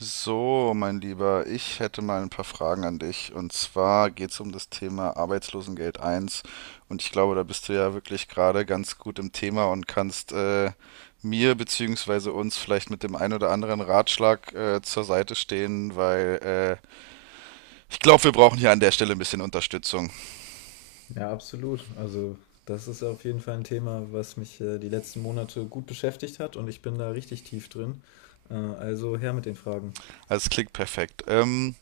So, mein Lieber, ich hätte mal ein paar Fragen an dich. Und zwar geht es um das Thema Arbeitslosengeld 1. Und ich glaube, da bist du ja wirklich gerade ganz gut im Thema und kannst mir bzw. uns vielleicht mit dem einen oder anderen Ratschlag zur Seite stehen, weil ich glaube, wir brauchen hier an der Stelle ein bisschen Unterstützung. Ja, absolut. Also, das ist auf jeden Fall ein Thema, was mich die letzten Monate gut beschäftigt hat und ich bin da richtig tief drin. Also her mit den Fragen. Also es klingt perfekt.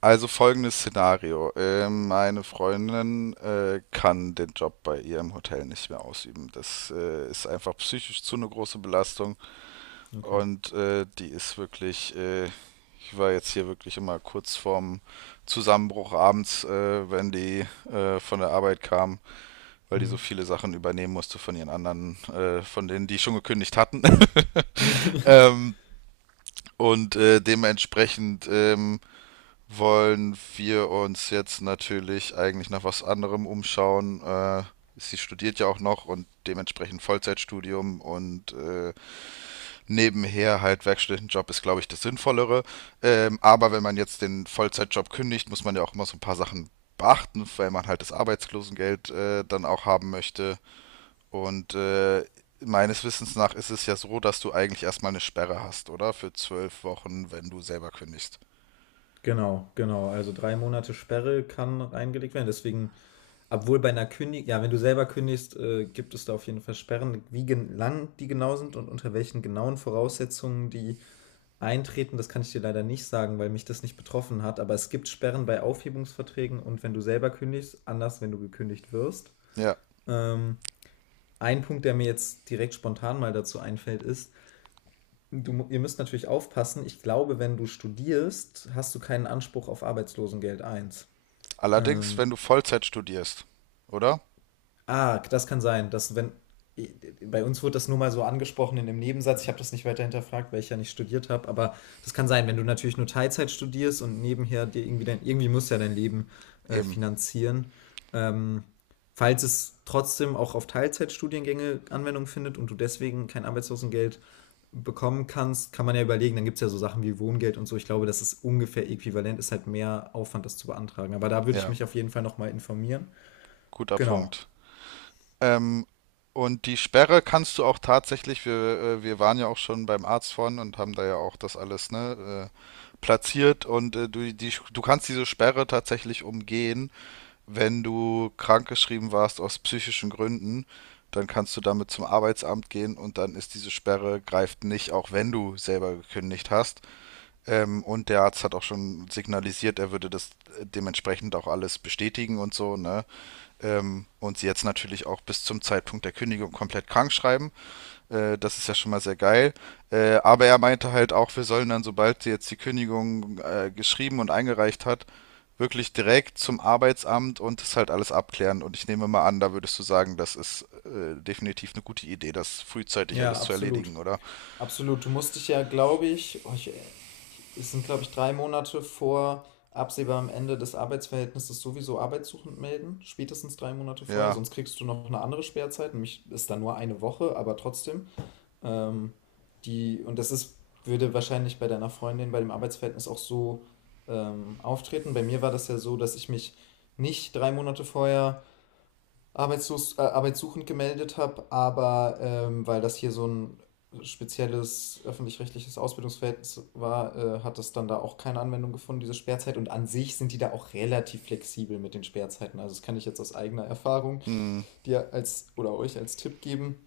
Also folgendes Szenario. Meine Freundin kann den Job bei ihr im Hotel nicht mehr ausüben. Das ist einfach psychisch zu eine große Belastung, Okay. und die ist wirklich, ich war jetzt hier wirklich immer kurz vorm Zusammenbruch abends, wenn die von der Arbeit kam, weil die so Mhm. viele Sachen übernehmen musste von ihren anderen, von denen, die schon gekündigt hatten. ähm, und dementsprechend wollen wir uns jetzt natürlich eigentlich nach was anderem umschauen. Sie studiert ja auch noch und dementsprechend Vollzeitstudium und nebenher halt Werkstudentenjob ist, glaube ich, das Sinnvollere. Aber wenn man jetzt den Vollzeitjob kündigt, muss man ja auch immer so ein paar Sachen beachten, weil man halt das Arbeitslosengeld dann auch haben möchte. Und meines Wissens nach ist es ja so, dass du eigentlich erstmal eine Sperre hast, oder? Für 12 Wochen, wenn du selber kündigst. Genau, genau. Also drei Monate Sperre kann reingelegt werden. Deswegen, obwohl bei einer Kündigung, ja, wenn du selber kündigst, gibt es da auf jeden Fall Sperren. Wie gen lang die genau sind und unter welchen genauen Voraussetzungen die eintreten, das kann ich dir leider nicht sagen, weil mich das nicht betroffen hat, aber es gibt Sperren bei Aufhebungsverträgen und wenn du selber kündigst, anders, wenn du gekündigt wirst. Ja. Ähm, ein Punkt, der mir jetzt direkt spontan mal dazu einfällt, ist, ihr müsst natürlich aufpassen, ich glaube, wenn du studierst, hast du keinen Anspruch auf Arbeitslosengeld eins. Allerdings, wenn Ähm, du Vollzeit studierst, oder? Ah, das kann sein, dass wenn bei uns wurde das nur mal so angesprochen in dem Nebensatz. Ich habe das nicht weiter hinterfragt, weil ich ja nicht studiert habe. Aber das kann sein, wenn du natürlich nur Teilzeit studierst und nebenher dir irgendwie irgendwie musst du ja dein Leben Eben, finanzieren. Ähm, falls es trotzdem auch auf Teilzeitstudiengänge Anwendung findet und du deswegen kein Arbeitslosengeld bekommen kannst, kann man ja überlegen. Dann gibt es ja so Sachen wie Wohngeld und so. Ich glaube, das ist ungefähr äquivalent, ist halt mehr Aufwand, das zu beantragen. Aber da würde ich ja, mich auf jeden Fall nochmal informieren. guter Genau. Punkt. Ähm, und die Sperre kannst du auch tatsächlich, wir waren ja auch schon beim Arzt vorhin und haben da ja auch das alles, ne, platziert und du, die, du kannst diese Sperre tatsächlich umgehen, wenn du krankgeschrieben warst aus psychischen Gründen, dann kannst du damit zum Arbeitsamt gehen und dann ist diese Sperre greift nicht, auch wenn du selber gekündigt hast. Und der Arzt hat auch schon signalisiert, er würde das dementsprechend auch alles bestätigen und so, ne? Und sie jetzt natürlich auch bis zum Zeitpunkt der Kündigung komplett krank schreiben. Das ist ja schon mal sehr geil. Aber er meinte halt auch, wir sollen dann, sobald sie jetzt die Kündigung geschrieben und eingereicht hat, wirklich direkt zum Arbeitsamt und das halt alles abklären. Und ich nehme mal an, da würdest du sagen, das ist definitiv eine gute Idee, das frühzeitig alles Ja, zu absolut. erledigen, oder? Absolut. Du musst dich ja, glaube ich, es sind, glaube ich, 3 Monate vor absehbarem Ende des Arbeitsverhältnisses sowieso arbeitssuchend melden, spätestens 3 Monate vorher, Ja. sonst kriegst du noch eine andere Sperrzeit, nämlich ist dann nur eine Woche, aber trotzdem. Ähm, die, und das ist, Würde wahrscheinlich bei deiner Freundin bei dem Arbeitsverhältnis auch so auftreten. Bei mir war das ja so, dass ich mich nicht 3 Monate vorher arbeitssuchend gemeldet habe, aber weil das hier so ein spezielles öffentlich-rechtliches Ausbildungsverhältnis war, hat das dann da auch keine Anwendung gefunden, diese Sperrzeit. Und an sich sind die da auch relativ flexibel mit den Sperrzeiten. Also das kann ich jetzt aus eigener Erfahrung Hm. dir als oder euch als Tipp geben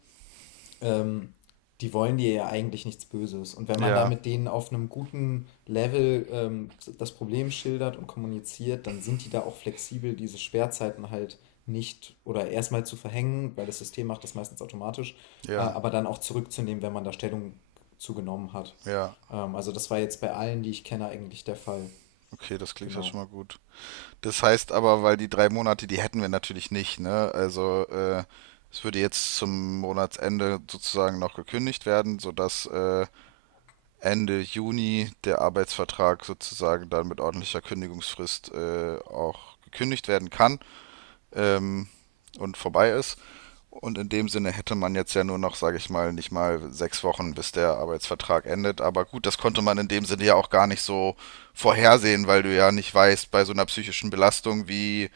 ähm, Die wollen dir ja eigentlich nichts Böses. Und wenn man da Ja. mit denen auf einem guten Level das Problem schildert und kommuniziert, dann sind die da auch flexibel, diese Sperrzeiten halt nicht oder erstmal zu verhängen, weil das System macht das meistens automatisch, Ja. aber dann auch zurückzunehmen, wenn man da Stellung zugenommen hat. Ja. Also das war jetzt bei allen, die ich kenne, eigentlich der Fall. Okay, das klingt ja schon Genau. mal gut. Das heißt aber, weil die 3 Monate, die hätten wir natürlich nicht, ne? Also, es würde jetzt zum Monatsende sozusagen noch gekündigt werden, sodass Ende Juni der Arbeitsvertrag sozusagen dann mit ordentlicher Kündigungsfrist auch gekündigt werden kann, ähm, und vorbei ist. Und in dem Sinne hätte man jetzt ja nur noch, sage ich mal, nicht mal 6 Wochen, bis der Arbeitsvertrag endet. Aber gut, das konnte man in dem Sinne ja auch gar nicht so vorhersehen, weil du ja nicht weißt bei so einer psychischen Belastung, wie,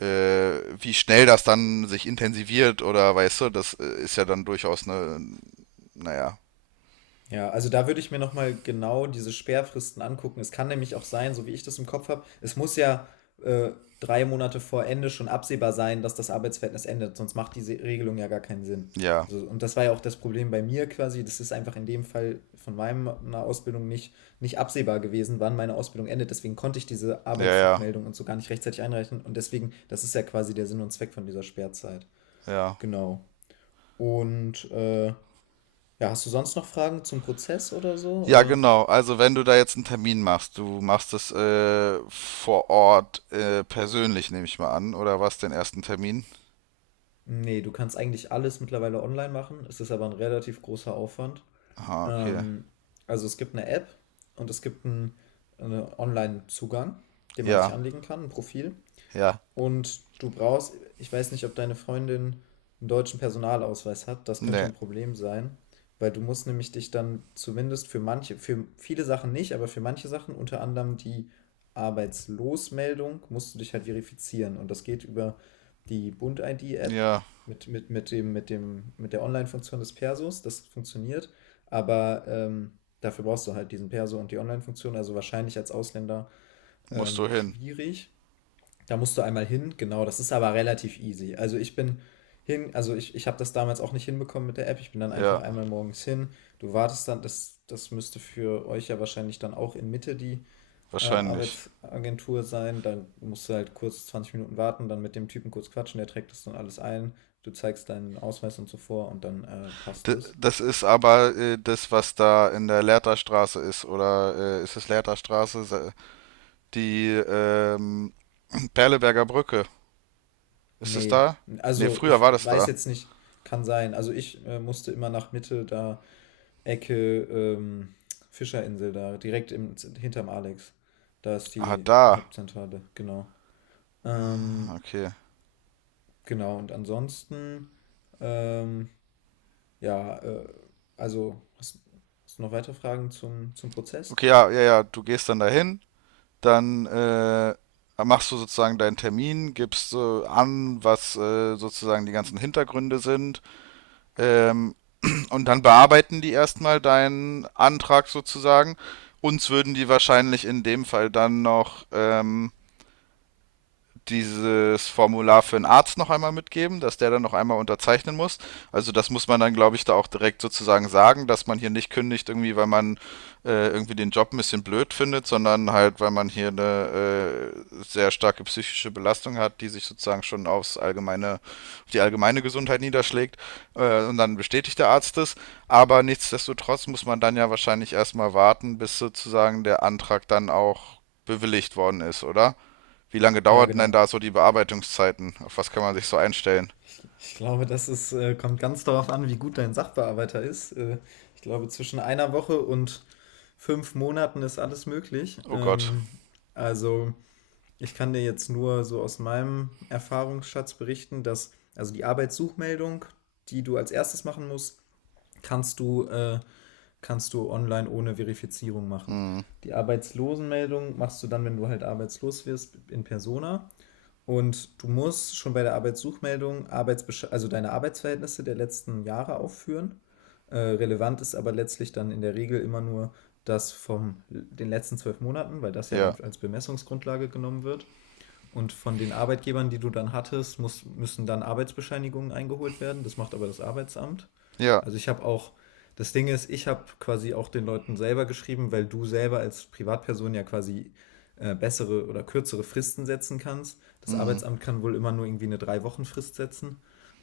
wie schnell das dann sich intensiviert oder weißt du, das ist ja dann durchaus eine, naja, Ja, also da würde ich mir nochmal genau diese Sperrfristen angucken. Es kann nämlich auch sein, so wie ich das im Kopf habe, es muss ja äh, 3 Monate vor Ende schon absehbar sein, dass das Arbeitsverhältnis endet, sonst macht diese Regelung ja gar keinen Sinn. ja, So, und das war ja auch das Problem bei mir quasi. Das ist einfach in dem Fall von meiner Ausbildung nicht absehbar gewesen, wann meine Ausbildung endet. Deswegen konnte ich diese ja, ja, Arbeitssuchmeldung und so gar nicht rechtzeitig einreichen. Und deswegen, das ist ja quasi der Sinn und Zweck von dieser Sperrzeit. ja. Genau. Und ja, hast du sonst noch Fragen zum Prozess oder so? Ja, Oder? genau. Also wenn du da jetzt einen Termin machst, du machst es vor Ort persönlich, nehme ich mal an, oder was, den ersten Termin? Nee, du kannst eigentlich alles mittlerweile online machen. Es ist aber ein relativ großer Aufwand. Ah, okay. Ähm, also es gibt eine App und es gibt einen Online-Zugang, den man sich Ja, anlegen kann, ein Profil. ja. Und du brauchst ich weiß nicht, ob deine Freundin einen deutschen Personalausweis hat. Das könnte Nee. ein Problem sein, weil du musst nämlich dich dann zumindest für manche für viele Sachen nicht, aber für manche Sachen, unter anderem die Arbeitslosmeldung, musst du dich halt verifizieren. Und das geht über die Bund-ID-App Ja, mit der Online-Funktion des Persos. Das funktioniert, aber, dafür brauchst du halt diesen Perso und die Online-Funktion, also wahrscheinlich als Ausländer, musst du hin. schwierig. Da musst du einmal hin, genau, das ist aber relativ easy. Also ich bin hin, also ich habe das damals auch nicht hinbekommen mit der App. Ich bin dann einfach Ja, einmal morgens hin. Du wartest dann, das müsste für euch ja wahrscheinlich dann auch in Mitte die wahrscheinlich. Arbeitsagentur sein. Dann musst du halt kurz 20 Minuten warten, dann mit dem Typen kurz quatschen, der trägt das dann alles ein. Du zeigst deinen Ausweis und so vor und dann passt D es. das ist aber das, was da in der Lehrterstraße ist, oder ist es Lehrterstraße? Se- die Perleberger Brücke. Ist es Nee, da? Nee, also früher ich war das weiß da. jetzt nicht, kann sein. Also ich musste immer nach Mitte da Ecke Fischerinsel da, direkt hinterm Alex. Da ist Ah, die da. Hauptzentrale, genau. Ähm, Okay. genau, und ansonsten, ähm, ja, also, hast du noch weitere Fragen zum Prozess? Okay, ja, ja, ja. Du gehst dann dahin, dann machst du sozusagen deinen Termin, gibst an, was sozusagen die ganzen Hintergründe sind, ähm, und dann bearbeiten die erstmal deinen Antrag sozusagen. Uns würden die wahrscheinlich in dem Fall dann noch dieses Formular für einen Arzt noch einmal mitgeben, dass der dann noch einmal unterzeichnen muss. Also das muss man dann, glaube ich, da auch direkt sozusagen sagen, dass man hier nicht kündigt irgendwie, weil man irgendwie den Job ein bisschen blöd findet, sondern halt, weil man hier eine sehr starke psychische Belastung hat, die sich sozusagen schon aufs allgemeine, auf die allgemeine Gesundheit niederschlägt. Und dann bestätigt der Arzt es. Aber nichtsdestotrotz muss man dann ja wahrscheinlich erstmal warten, bis sozusagen der Antrag dann auch bewilligt worden ist, oder? Wie lange Ja, dauerten denn genau. da so die Bearbeitungszeiten? Auf was kann man sich so einstellen? Ich glaube, kommt ganz darauf an, wie gut dein Sachbearbeiter ist. Ich glaube, zwischen einer Woche und 5 Monaten ist alles möglich. Oh Gott. Also ich kann dir jetzt nur so aus meinem Erfahrungsschatz berichten, dass also die Arbeitssuchmeldung, die du als erstes machen musst, kannst du, äh, kannst du online ohne Verifizierung machen. Die Arbeitslosenmeldung machst du dann, wenn du halt arbeitslos wirst, in Persona. Und du musst schon bei der Arbeitssuchmeldung Arbeitsbesch also deine Arbeitsverhältnisse der letzten Jahre aufführen. Relevant ist aber letztlich dann in der Regel immer nur das von den letzten 12 Monaten, weil das ja dann Ja, als Bemessungsgrundlage genommen wird. Und von den Arbeitgebern, die du dann hattest, müssen dann Arbeitsbescheinigungen eingeholt werden. Das macht aber das Arbeitsamt. ja, Also das Ding ist, ich habe quasi auch den Leuten selber geschrieben, weil du selber als Privatperson ja quasi bessere oder kürzere Fristen setzen kannst. Das Arbeitsamt kann wohl immer nur irgendwie eine Drei-Wochen-Frist setzen.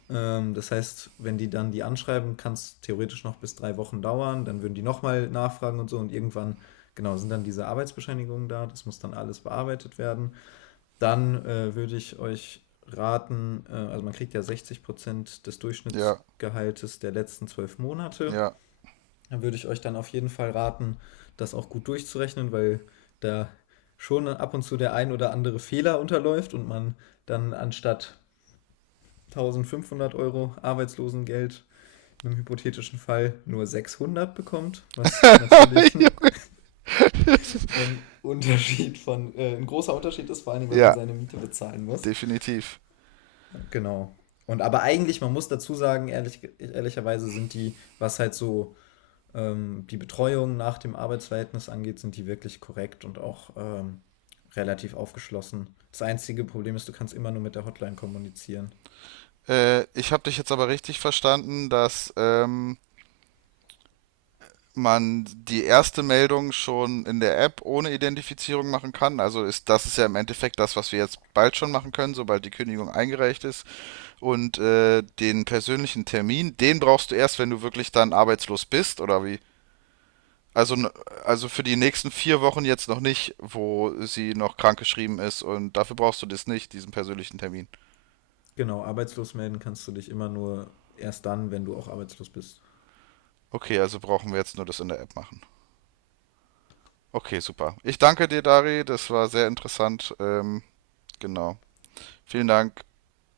Das heißt, wenn die dann die anschreiben, kann es theoretisch noch bis 3 Wochen dauern. Dann würden die nochmal nachfragen und so. Und irgendwann, genau, sind dann diese Arbeitsbescheinigungen da. Das muss dann alles bearbeitet werden. Dann würde ich euch raten, also man kriegt ja 60% des ja, Durchschnittsgehaltes der letzten 12 Monate. ja, Dann würde ich euch dann auf jeden Fall raten, das auch gut durchzurechnen, weil da schon ab und zu der ein oder andere Fehler unterläuft und man dann anstatt 1.500 Euro Arbeitslosengeld in einem hypothetischen Fall nur 600 bekommt, was natürlich ein ein großer Unterschied ist, vor allem, weil man ja, seine Miete bezahlen muss. definitiv. Genau. Und aber eigentlich, man muss dazu sagen, ehrlicherweise sind die, was halt so die Betreuung nach dem Arbeitsverhältnis angeht, sind die wirklich korrekt und auch relativ aufgeschlossen. Das einzige Problem ist, du kannst immer nur mit der Hotline kommunizieren. Ich habe dich jetzt aber richtig verstanden, dass man die erste Meldung schon in der App ohne Identifizierung machen kann. Also ist das ist ja im Endeffekt das, was wir jetzt bald schon machen können, sobald die Kündigung eingereicht ist. Und den persönlichen Termin, den brauchst du erst, wenn du wirklich dann arbeitslos bist, oder wie? Also, also für die nächsten 4 Wochen jetzt noch nicht, wo sie noch krankgeschrieben ist und dafür brauchst du das nicht, diesen persönlichen Termin. Genau, arbeitslos melden kannst du dich immer nur erst dann, wenn du auch arbeitslos bist. Okay, also brauchen wir jetzt nur das in der App machen. Okay, super. Ich danke dir, Dari, das war sehr interessant. Genau. Vielen Dank.